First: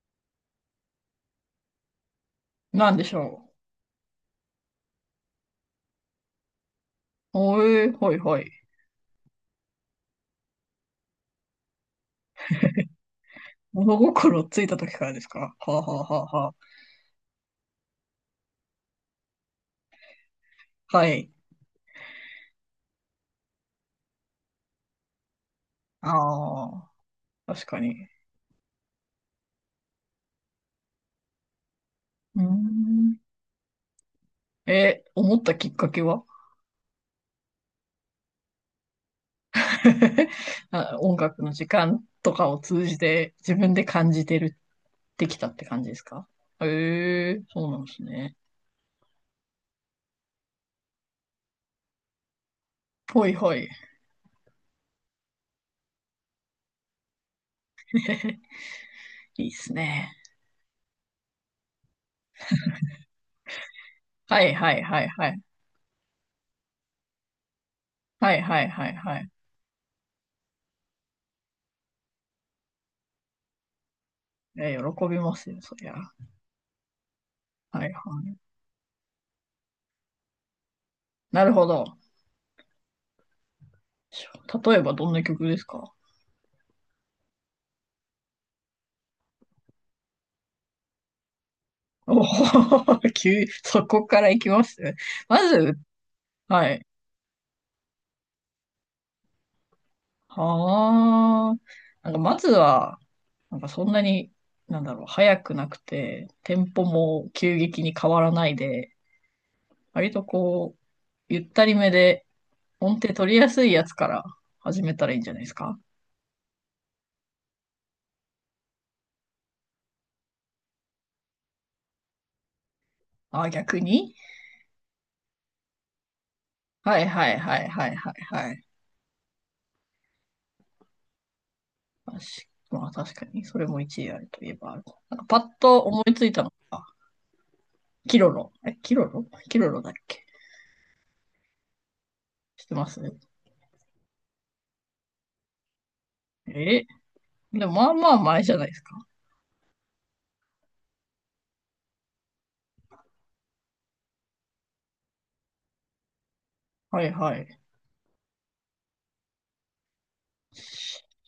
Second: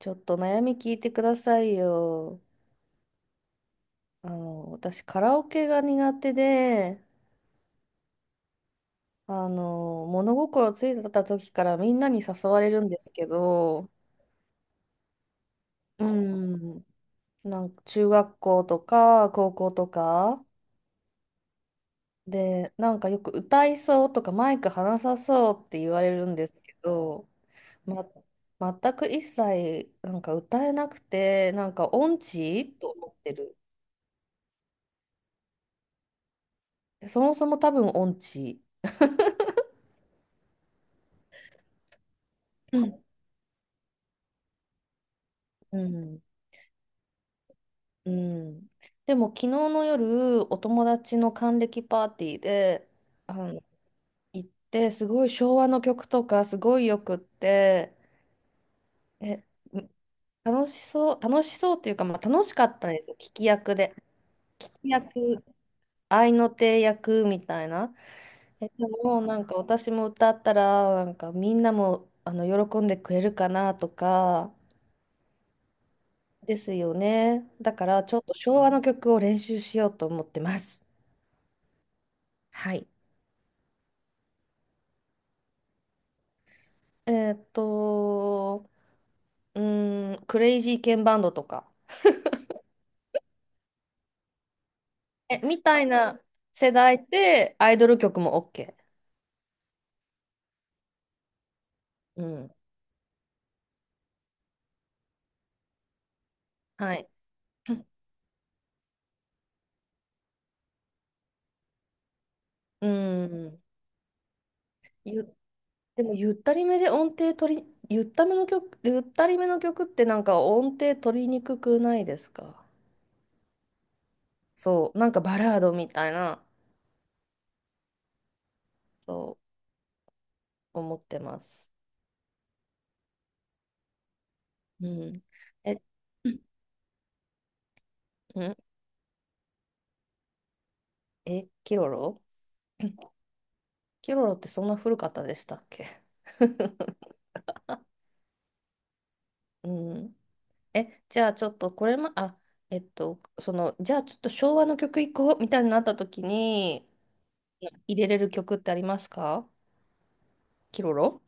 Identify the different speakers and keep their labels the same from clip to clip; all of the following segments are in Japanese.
Speaker 1: ちょっと悩み聞いてくださいよ。
Speaker 2: なんでしょ
Speaker 1: 私カラオケが苦手で、
Speaker 2: う。おえー、ほいほい。
Speaker 1: 物心ついた時からみんなに誘われるんですけど、
Speaker 2: 物心ついた時からですか？はあ、は
Speaker 1: う
Speaker 2: あはあは
Speaker 1: ん、なんか中学校とか高校とか
Speaker 2: あ、はい。
Speaker 1: で、なんかよく歌いそうとかマイク離さそうって言われるんです
Speaker 2: あ
Speaker 1: け
Speaker 2: あ、
Speaker 1: ど、
Speaker 2: 確かに。
Speaker 1: ま、全く一切なんか歌えなくて、なんか音
Speaker 2: うー
Speaker 1: 痴と思
Speaker 2: ん。
Speaker 1: ってる。
Speaker 2: え、思ったきっかけは？
Speaker 1: そもそも多分音痴。
Speaker 2: あ、音楽の時間とかを
Speaker 1: う
Speaker 2: 通じ
Speaker 1: ん。
Speaker 2: て自分で感じてるってきたって
Speaker 1: う
Speaker 2: 感じです
Speaker 1: ん
Speaker 2: か？へえ、そうなんです
Speaker 1: う
Speaker 2: ね。
Speaker 1: ん。でも昨日の夜、お友達の還暦パーティーで、
Speaker 2: ほい
Speaker 1: あ
Speaker 2: ほ
Speaker 1: の、
Speaker 2: い。
Speaker 1: 行って、すごい昭和の曲とかすごいよくって、え、
Speaker 2: いいっす
Speaker 1: うん、
Speaker 2: ね。
Speaker 1: 楽しそう、楽しそうっていうか、まあ、楽しかったんですよ、聞き役で。
Speaker 2: はい
Speaker 1: 聞
Speaker 2: はい
Speaker 1: き
Speaker 2: はいはい。
Speaker 1: 役、合いの手役みたいな。
Speaker 2: はいはい
Speaker 1: え、で
Speaker 2: はいは
Speaker 1: も
Speaker 2: い。
Speaker 1: なんか私も歌ったら、なんかみんなも喜んでくれるかなとか、
Speaker 2: え、喜びますよ、そりゃ。は
Speaker 1: ですよね。だ
Speaker 2: い
Speaker 1: か
Speaker 2: は
Speaker 1: らちょっと
Speaker 2: い。
Speaker 1: 昭和の曲を練習しようと思ってます。
Speaker 2: なるほど。
Speaker 1: はい。
Speaker 2: 例えばどんな曲ですか？
Speaker 1: えーっと、うーん、クレイジーケンバンドとか。
Speaker 2: おお、そこから行きますま
Speaker 1: え、み
Speaker 2: ず、
Speaker 1: たいな
Speaker 2: は
Speaker 1: 世
Speaker 2: い。
Speaker 1: 代でアイドル曲も OK。
Speaker 2: はあ。なんか、
Speaker 1: う
Speaker 2: まず
Speaker 1: ん。
Speaker 2: は、なんかそんなに、なんだろう、早くなくて、テンポ
Speaker 1: はい。
Speaker 2: も急激 に変わらないで、割とこう、ゆったりめで、
Speaker 1: う
Speaker 2: 音程取りや
Speaker 1: ん。
Speaker 2: すいやつから始めたらいいんじ
Speaker 1: ゆ、
Speaker 2: ゃないですか？
Speaker 1: でも、ゆったりめで音程取り、ゆっための曲、ゆったりめの曲ってなんか音程取りにくくないですか？
Speaker 2: あ、逆に。
Speaker 1: そう、なんかバラードみたいな、
Speaker 2: はいはいはいはいはいはい。
Speaker 1: そう思ってます。
Speaker 2: 確まあ確かに、それも一理あるといえばある。
Speaker 1: う
Speaker 2: なん
Speaker 1: ん。
Speaker 2: かパッ
Speaker 1: え、
Speaker 2: と思いつい たのが、キロ
Speaker 1: う
Speaker 2: ロ。
Speaker 1: ん、
Speaker 2: え、キロロだっけ？
Speaker 1: え、キロロ
Speaker 2: してますね。
Speaker 1: キロロってそんな古かったでしたっけ？
Speaker 2: え、でもまあまあ前じゃないですか。
Speaker 1: うん。え、じゃあちょっとこれも、あ、じゃあちょっと昭和の曲いこうみたいになった時に
Speaker 2: はいはい。
Speaker 1: 入れれる曲ってありますか？キロロ。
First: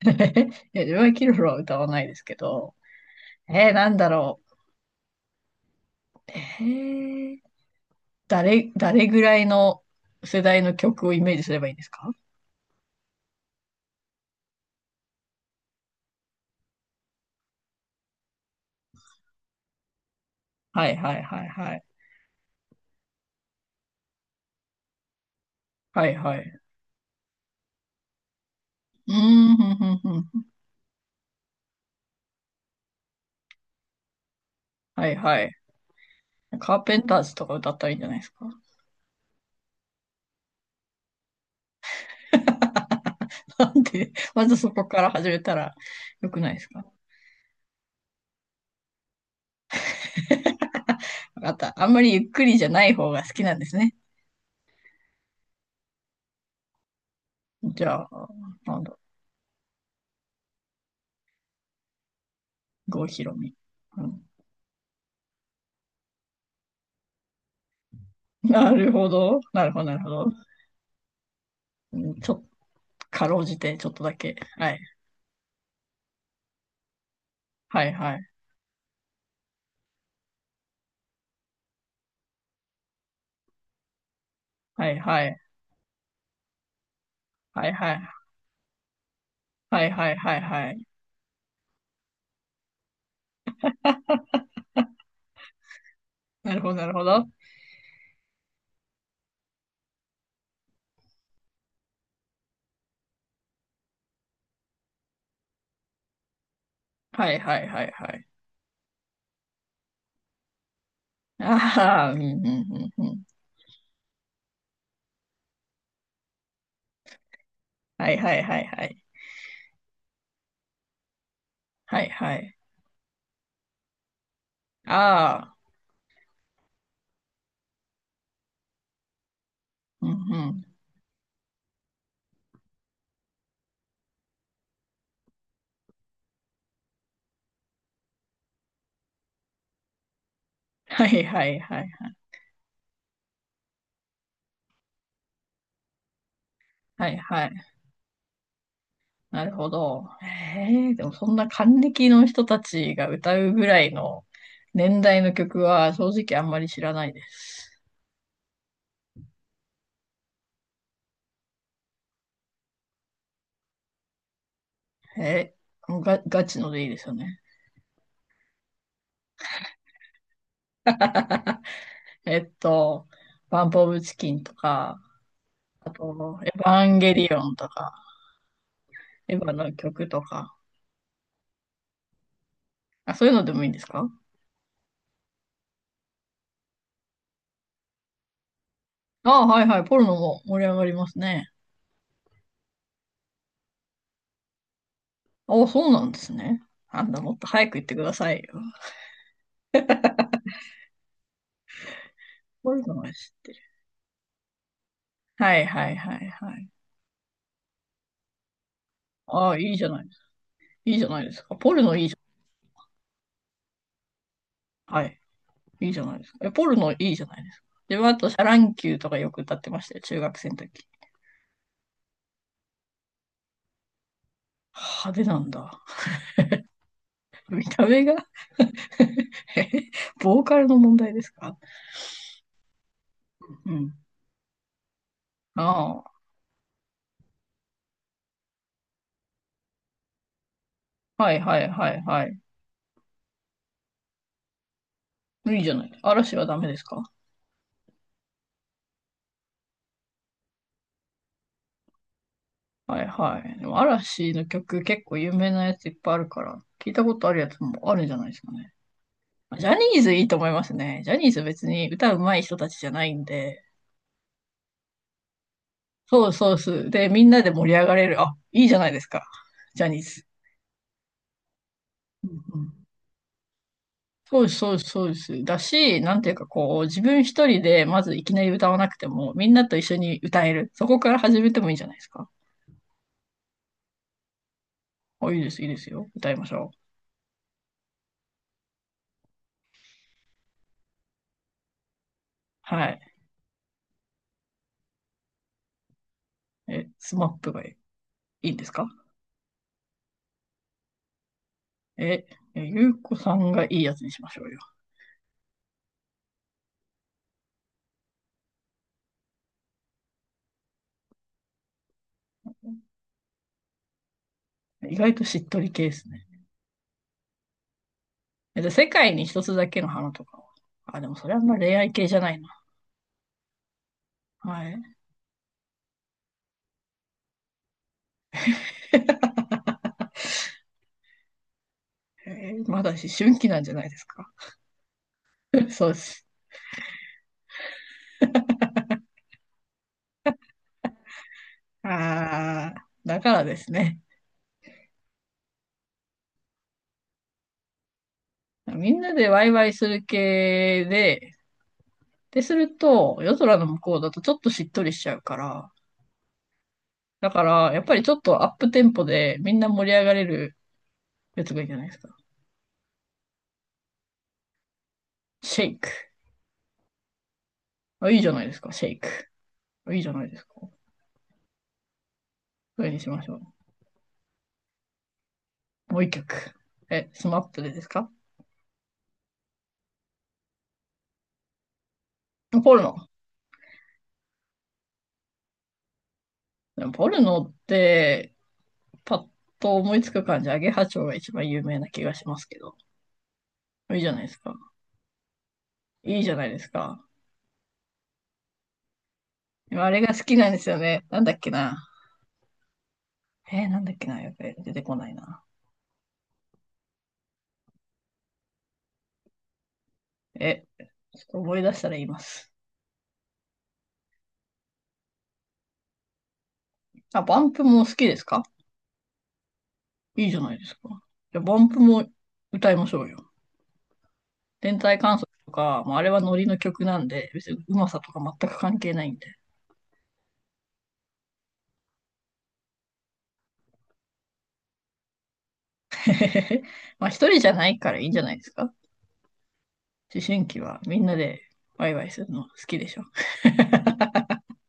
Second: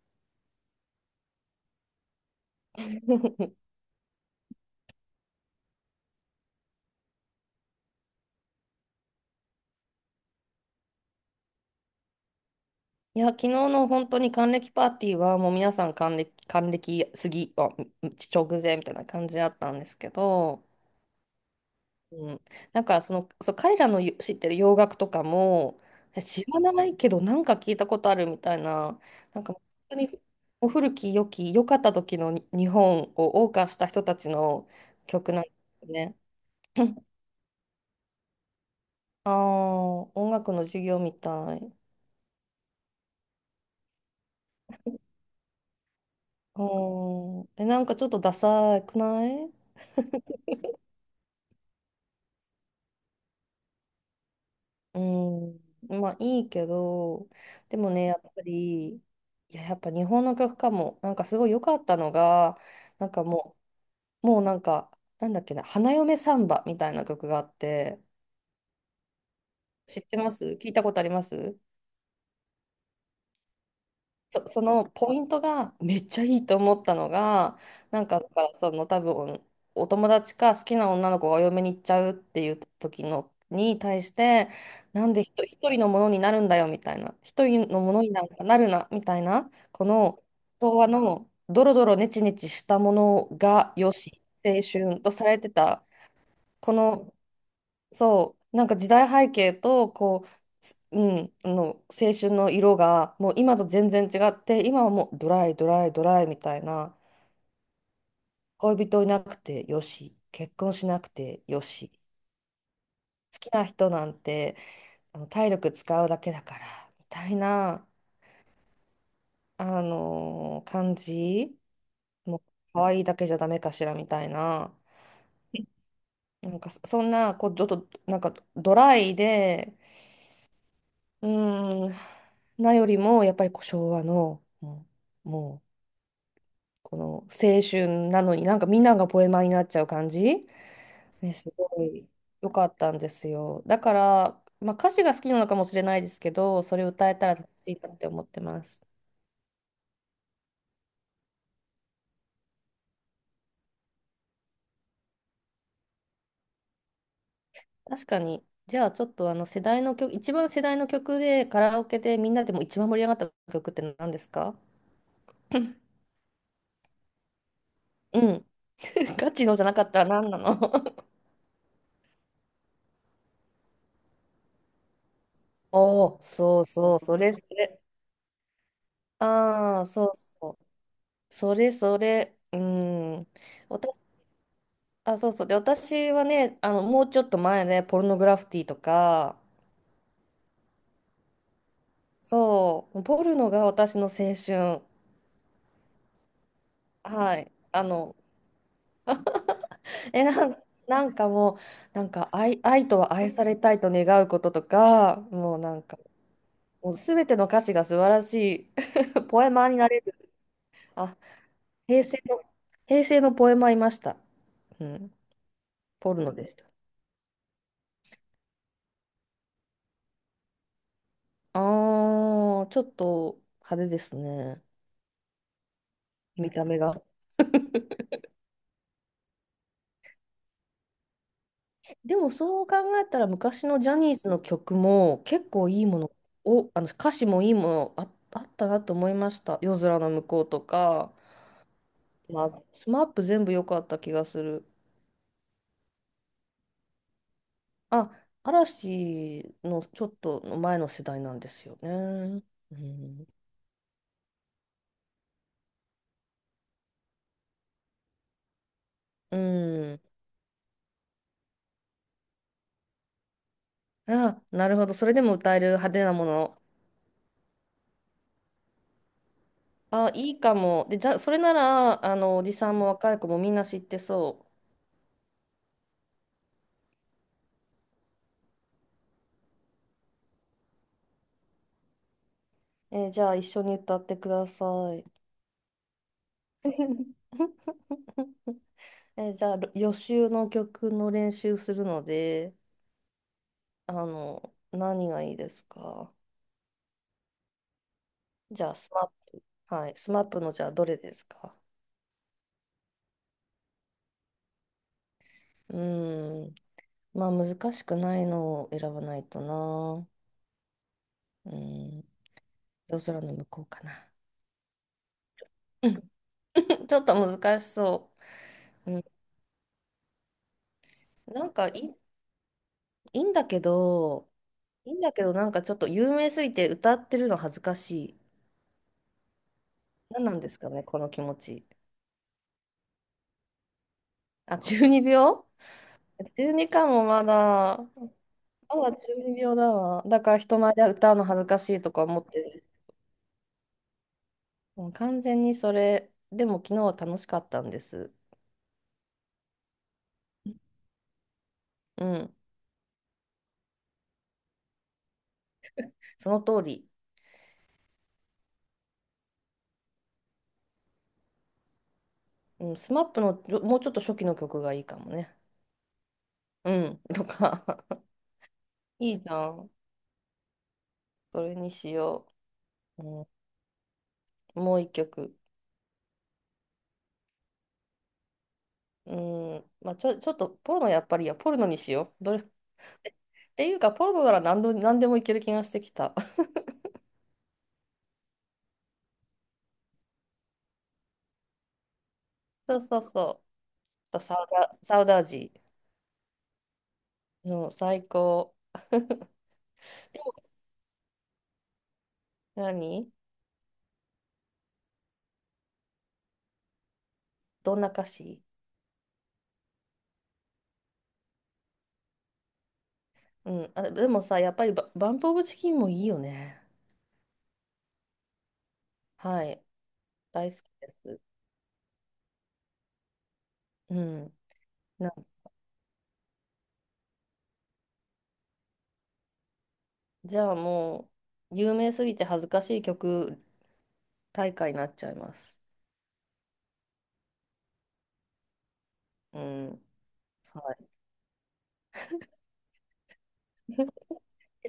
Speaker 2: いや、自分はキルフは歌わないですけど、なんだろう。ー、誰ぐらいの世代の曲をイメージすればいいんですか？
Speaker 1: いや、昨日の本当に還暦パーティーはもう皆さん還暦、還暦過ぎ、あ、直前みたいな感じだったんですけど、
Speaker 2: はいはいはいはい。
Speaker 1: うん、なんかそう、彼らのよ知ってる洋楽とかも、
Speaker 2: はい
Speaker 1: え
Speaker 2: は
Speaker 1: 知
Speaker 2: い。
Speaker 1: らないけどなんか聞いたことあるみたいな、
Speaker 2: うー
Speaker 1: なんか
Speaker 2: ん、
Speaker 1: 本
Speaker 2: ふんふ
Speaker 1: 当
Speaker 2: ん
Speaker 1: に
Speaker 2: ふん。
Speaker 1: もう古き良き良かった時のに日本を謳歌した人たちの
Speaker 2: はい
Speaker 1: 曲な
Speaker 2: は
Speaker 1: んで
Speaker 2: い。
Speaker 1: すね。
Speaker 2: カーペ ンター ズとか歌ったらいいんじゃないですか？
Speaker 1: ああ、音楽の授業みたい。
Speaker 2: なんで、まずそこから始めたらよくないですか？
Speaker 1: うん、え、なんかちょっとダサくない？
Speaker 2: わかった。あんまりゆっくりじゃない方が好きなんですね。
Speaker 1: うん、まあいいけど、で
Speaker 2: じ
Speaker 1: も
Speaker 2: ゃ
Speaker 1: ね、やっ
Speaker 2: あ、
Speaker 1: ぱ
Speaker 2: なんだ
Speaker 1: り、
Speaker 2: ろ
Speaker 1: い
Speaker 2: う。
Speaker 1: や、やっぱ日本の曲かも、なんかすごい良かったのが、
Speaker 2: 郷
Speaker 1: なん
Speaker 2: ひ
Speaker 1: か
Speaker 2: ろみ。
Speaker 1: も
Speaker 2: うん。
Speaker 1: うもうなんか、なんだっけな、花嫁サンバみたいな曲があって、
Speaker 2: なるほど。なるほど、なる
Speaker 1: 知っ
Speaker 2: ほ
Speaker 1: て
Speaker 2: ど。
Speaker 1: ます？聞いたことあります？
Speaker 2: うん、ちょっと、かろうじて、ちょっとだけ。
Speaker 1: そ
Speaker 2: はい。
Speaker 1: のポイントがめっちゃいいと思ったのが、
Speaker 2: はい、
Speaker 1: なん
Speaker 2: は
Speaker 1: か、
Speaker 2: い。
Speaker 1: だから多分、お友達か好きな女の子がお嫁に行っちゃうっていう時のに対して、
Speaker 2: はい、
Speaker 1: なんで
Speaker 2: はい。
Speaker 1: 一人のものになるんだよみたいな、一
Speaker 2: は
Speaker 1: 人
Speaker 2: い、
Speaker 1: の
Speaker 2: は
Speaker 1: ものに
Speaker 2: い。
Speaker 1: なんかなるなみたいな、
Speaker 2: は
Speaker 1: こ
Speaker 2: い、はい、
Speaker 1: の
Speaker 2: はい、は
Speaker 1: 昭
Speaker 2: い。
Speaker 1: 和のドロドロネチネチしたものがよし、青春とされてた、
Speaker 2: なるほ
Speaker 1: こ
Speaker 2: ど、なるほ
Speaker 1: の、
Speaker 2: ど。
Speaker 1: そう、なんか時代背景とこう、すうん、あの青春の色がもう今と全然違って、今はもうドライドライドライみたいな、
Speaker 2: はい、はい、はい、はい。
Speaker 1: 恋人いなくてよし、結婚しなくてよし、
Speaker 2: ああ、うん、うん、うん、うん。
Speaker 1: 好きな人なんて体力使うだけだからみたいな、
Speaker 2: はい、はい、はい、はい。
Speaker 1: あのー感じ、
Speaker 2: はい、は
Speaker 1: もう
Speaker 2: い。
Speaker 1: 可愛いだけじゃダメかしらみたいな、
Speaker 2: ああ、
Speaker 1: なんかそんなこうちょっとなんかドライで、
Speaker 2: うん、うん。
Speaker 1: うーん、よりも、やっぱりこう昭和の、もう、この青春なのに、なんかみんながポエマーになっちゃう感じ、
Speaker 2: はい、
Speaker 1: ね、
Speaker 2: は
Speaker 1: す
Speaker 2: い、は
Speaker 1: ごい
Speaker 2: い。
Speaker 1: 良かったんですよ。だから、まあ、歌詞が好きなのかもしれないですけど、それを
Speaker 2: は
Speaker 1: 歌え
Speaker 2: い、
Speaker 1: たら
Speaker 2: は
Speaker 1: 楽
Speaker 2: い。
Speaker 1: しいなって思ってます。
Speaker 2: なるほど。ええ、でもそんな還暦の人たちが歌うぐらいの年代の曲は正直あんまり知らないです。
Speaker 1: 確かに、じゃあちょっとあの世代の曲、一番世代の曲でカラオケでみんなでも一番盛り上がった曲って何ですか？
Speaker 2: え もうガチのでいいですよね。
Speaker 1: うん。ガチのじゃなかったら何なの？
Speaker 2: えっと、バンプオブチキンとか、あ
Speaker 1: おお、
Speaker 2: と、エ
Speaker 1: そ
Speaker 2: ヴ
Speaker 1: う
Speaker 2: ァ
Speaker 1: そ
Speaker 2: ン
Speaker 1: う、
Speaker 2: ゲ
Speaker 1: そ
Speaker 2: リ
Speaker 1: れそ
Speaker 2: オンと
Speaker 1: れ。
Speaker 2: か、エヴァの
Speaker 1: ああ、そ
Speaker 2: 曲
Speaker 1: う
Speaker 2: とか、
Speaker 1: そう。それそれ。う
Speaker 2: あ、そ
Speaker 1: ん。
Speaker 2: ういうのでもいいんです
Speaker 1: 私、
Speaker 2: か？
Speaker 1: あ、そうそう。で、私はね、もうちょっと前ね、ポルノグラフィティとか、
Speaker 2: ああ、はいはい、ポルノも盛り上がりますね。
Speaker 1: そう、ポルノが私の青春。
Speaker 2: ああ、そうなんですね。あんなも
Speaker 1: は
Speaker 2: っと
Speaker 1: い。
Speaker 2: 早く言ってくださいよ。
Speaker 1: え、なんかもう、なんか
Speaker 2: ポル
Speaker 1: 愛
Speaker 2: ノ
Speaker 1: と
Speaker 2: は
Speaker 1: は愛
Speaker 2: 知っ
Speaker 1: さ
Speaker 2: て
Speaker 1: れ
Speaker 2: る。
Speaker 1: たいと願うこととか、
Speaker 2: は
Speaker 1: もう
Speaker 2: い
Speaker 1: なん
Speaker 2: はい
Speaker 1: か、
Speaker 2: はいはい。
Speaker 1: もうすべての歌詞が素晴らしい。ポ
Speaker 2: あ
Speaker 1: エ
Speaker 2: あ、
Speaker 1: マー
Speaker 2: いい
Speaker 1: に
Speaker 2: じゃ
Speaker 1: な
Speaker 2: な
Speaker 1: れ
Speaker 2: いで
Speaker 1: る。
Speaker 2: すか。いいじゃ
Speaker 1: あ、
Speaker 2: ないですか。ポルノ
Speaker 1: 平
Speaker 2: いいじ
Speaker 1: 成の、平成のポエマーいました。う
Speaker 2: ゃん。は
Speaker 1: ん。
Speaker 2: い。いいじゃ
Speaker 1: ポ
Speaker 2: ない
Speaker 1: ル
Speaker 2: です
Speaker 1: ノ
Speaker 2: か。
Speaker 1: で
Speaker 2: え、
Speaker 1: した。
Speaker 2: ポルノいいじゃないですか。で、あと、シャ乱 Q とかよく歌ってましたよ。中学生の時。
Speaker 1: ああ、ちょっと派手ですね。
Speaker 2: 派手なんだ。
Speaker 1: 見た目が。
Speaker 2: 見た目が。 ボーカルの問題ですか？
Speaker 1: でもそう考えたら昔
Speaker 2: う
Speaker 1: のジ
Speaker 2: ん。
Speaker 1: ャニーズの曲も結構いいも
Speaker 2: あ
Speaker 1: のを、あの歌詞もいいものあったなと思いました。夜空の向こうとか、
Speaker 2: あ、はいはいはいはい。
Speaker 1: まあ、スマップ全部良かった気がする。
Speaker 2: いいじゃない。嵐はダメですか？
Speaker 1: あ、嵐のちょっと前の世代なんですよね。う
Speaker 2: はい
Speaker 1: ん。
Speaker 2: はい。でも嵐の曲結構有名なやついっぱいあるから、聞いたことあるやつもあるんじゃないですかね。
Speaker 1: う
Speaker 2: ジャニ
Speaker 1: ん。
Speaker 2: ーズいいと思いますね。ジャニーズ別に歌うまい人たちじゃないんで、
Speaker 1: あ、なるほど。それでも歌える派手なも
Speaker 2: そうそう
Speaker 1: の。
Speaker 2: そう。で、みんなで盛り上がれる。あ、いいじゃないですか。ジャニー
Speaker 1: あ、
Speaker 2: ズ。
Speaker 1: いいかも。で、じゃそれなら、
Speaker 2: う
Speaker 1: おじ
Speaker 2: んう
Speaker 1: さんも
Speaker 2: ん。
Speaker 1: 若い子もみんな知って
Speaker 2: そう
Speaker 1: そ
Speaker 2: です、そうです、そうです。だし、なんていうかこう、自分一人でまずいきなり歌わなくても、みんなと一緒に歌える。そこから始めてもいいんじゃないですか。
Speaker 1: う。えーじゃあ、一緒に歌ってください。
Speaker 2: あ、いいです、いいですよ。歌いましょう。
Speaker 1: えーじゃあ、予習の曲の練習するので、
Speaker 2: はい。
Speaker 1: 何がいいですか？
Speaker 2: え、スマップがいいん
Speaker 1: じ
Speaker 2: で
Speaker 1: ゃ
Speaker 2: す
Speaker 1: あ、
Speaker 2: か？
Speaker 1: スマップ、はい、スマップの、じゃあ、どれですか？
Speaker 2: え、えゆうこさんがいいやつにしましょうよ。
Speaker 1: うーん、まあ、難しくないのを選ばないとな。うーん、夜空の向こうかな。
Speaker 2: 意外としっとり 系ですね。
Speaker 1: ちょっと難しそ
Speaker 2: え、で、世
Speaker 1: う。うん、
Speaker 2: 界に一つだけの花とか。あ、でもそれはあ
Speaker 1: な
Speaker 2: ん
Speaker 1: ん
Speaker 2: ま
Speaker 1: かい
Speaker 2: 恋愛
Speaker 1: い、
Speaker 2: 系じゃないな。
Speaker 1: いいんだけど、
Speaker 2: はい。
Speaker 1: いいんだけど、なんかちょっと有名すぎて歌ってるの恥ずかしい。何なんですかね、この気持ち。
Speaker 2: えまだ思春期なんじゃないですか。
Speaker 1: あ、12
Speaker 2: そうです。
Speaker 1: 秒 12 かもまだ。まだ12秒だわ。だから人前で歌うの恥ずかしいとか思ってる。
Speaker 2: あー、だからですね。
Speaker 1: もう完全にそれ。でも昨日は楽しかったんです。
Speaker 2: みんなでワイワイする系で、
Speaker 1: うん。
Speaker 2: で、すると、夜空の向こうだとちょっとしっとりしちゃうから、
Speaker 1: その通り。
Speaker 2: だから、やっぱりちょっとアップテンポでみんな盛り上がれるやつがいいんじゃないですか。
Speaker 1: うん、スマップのもうちょっと初期の曲がいいかもね。
Speaker 2: シェイク。
Speaker 1: うん。とか。
Speaker 2: あ、いいじゃないですか、シェ イク。
Speaker 1: いいじゃん。
Speaker 2: あ、いいじゃないですか。
Speaker 1: それにしよ
Speaker 2: それに
Speaker 1: う。
Speaker 2: しま
Speaker 1: う
Speaker 2: しょ
Speaker 1: ん、もう一曲。
Speaker 2: う。もう一曲。え、スマップでですか？
Speaker 1: うーん、まあ、ちょっとポルノ、やっぱりいや、ポルノにしよう。どれ っ
Speaker 2: ポルノ。
Speaker 1: ていうか、ポルノなら何でもいける気がしてきた。
Speaker 2: でもポルノって、パッと思いつく感じ、アゲハチョウが一番有名な気がしますけど。
Speaker 1: そうそうそ
Speaker 2: いいじゃな
Speaker 1: う。
Speaker 2: いですか。
Speaker 1: サウダージ
Speaker 2: いいじゃないですか。
Speaker 1: の最高。で
Speaker 2: あれが好きな
Speaker 1: も、
Speaker 2: んですよね。なんだっけな。
Speaker 1: 何
Speaker 2: なんだっけな、やべえ、出てこないな。
Speaker 1: どんな歌詞？
Speaker 2: え、ちょっと思い出したら言います。
Speaker 1: うん。あ、でもさ、やっぱりバンプ・オブ・チキンもいいよね。
Speaker 2: あ、バンプも好きですか？
Speaker 1: はい。
Speaker 2: いいじゃ
Speaker 1: 大
Speaker 2: ない
Speaker 1: 好き
Speaker 2: ですか。
Speaker 1: です。
Speaker 2: じゃあ、バンプも歌いましょうよ。
Speaker 1: うん。
Speaker 2: 天体
Speaker 1: な、
Speaker 2: 観測とか、まあ、あれはノリの曲なんで、別にうまさとか全く関係ないんで。
Speaker 1: じゃあもう、有名すぎて恥ずかしい曲大会になっちゃいます。
Speaker 2: まあ、一人じゃないからいいんじゃないですか？
Speaker 1: うん。
Speaker 2: 思春期
Speaker 1: は
Speaker 2: は
Speaker 1: い。
Speaker 2: みんなでワイワイするの好きでしょ。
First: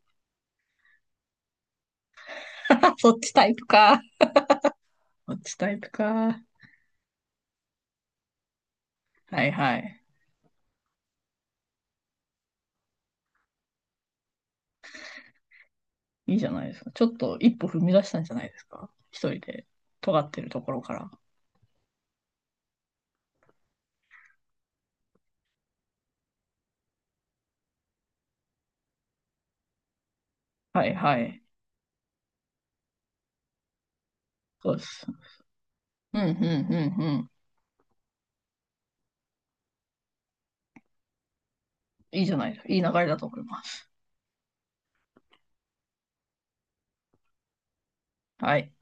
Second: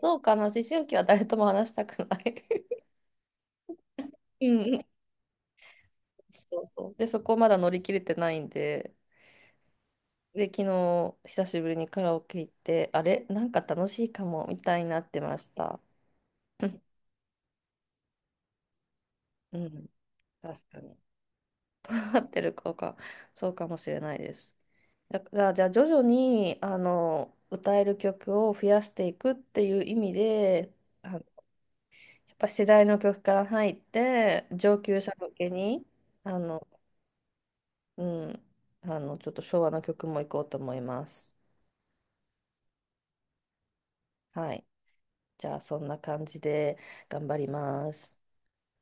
Speaker 1: そうかな、思春期は誰とも話したくない。
Speaker 2: そっちタイプか。
Speaker 1: うんうん。
Speaker 2: そっちタイプか。
Speaker 1: そうそう。で、そこまだ乗り切れてないんで、
Speaker 2: はいはい。
Speaker 1: で、昨日、久しぶりにカラオケ行って、あれなんか楽しいかも、みたいになってました。
Speaker 2: いいじゃないで すか。ちょっと一歩踏み出したんじゃないですか。一人
Speaker 1: う
Speaker 2: で
Speaker 1: ん、
Speaker 2: 尖ってると
Speaker 1: 確
Speaker 2: こ
Speaker 1: か
Speaker 2: ろか
Speaker 1: に。
Speaker 2: ら。
Speaker 1: 合ってるか、そうかもしれないです。だじゃあ、じゃあ徐々に、歌える曲を増やしていくっていう意味で、
Speaker 2: はい
Speaker 1: あ
Speaker 2: は
Speaker 1: の
Speaker 2: い。
Speaker 1: やっぱ世代の曲から入って、
Speaker 2: そう
Speaker 1: 上
Speaker 2: で
Speaker 1: 級
Speaker 2: す。
Speaker 1: 者向けに、
Speaker 2: うん、うん、
Speaker 1: あ
Speaker 2: う
Speaker 1: の、
Speaker 2: ん、うん。
Speaker 1: うん、ちょっと昭和の曲も行こうと思います。
Speaker 2: いいじゃない。いい流れだと思います。
Speaker 1: はい。じゃあそんな感じで頑張ります。
Speaker 2: はい。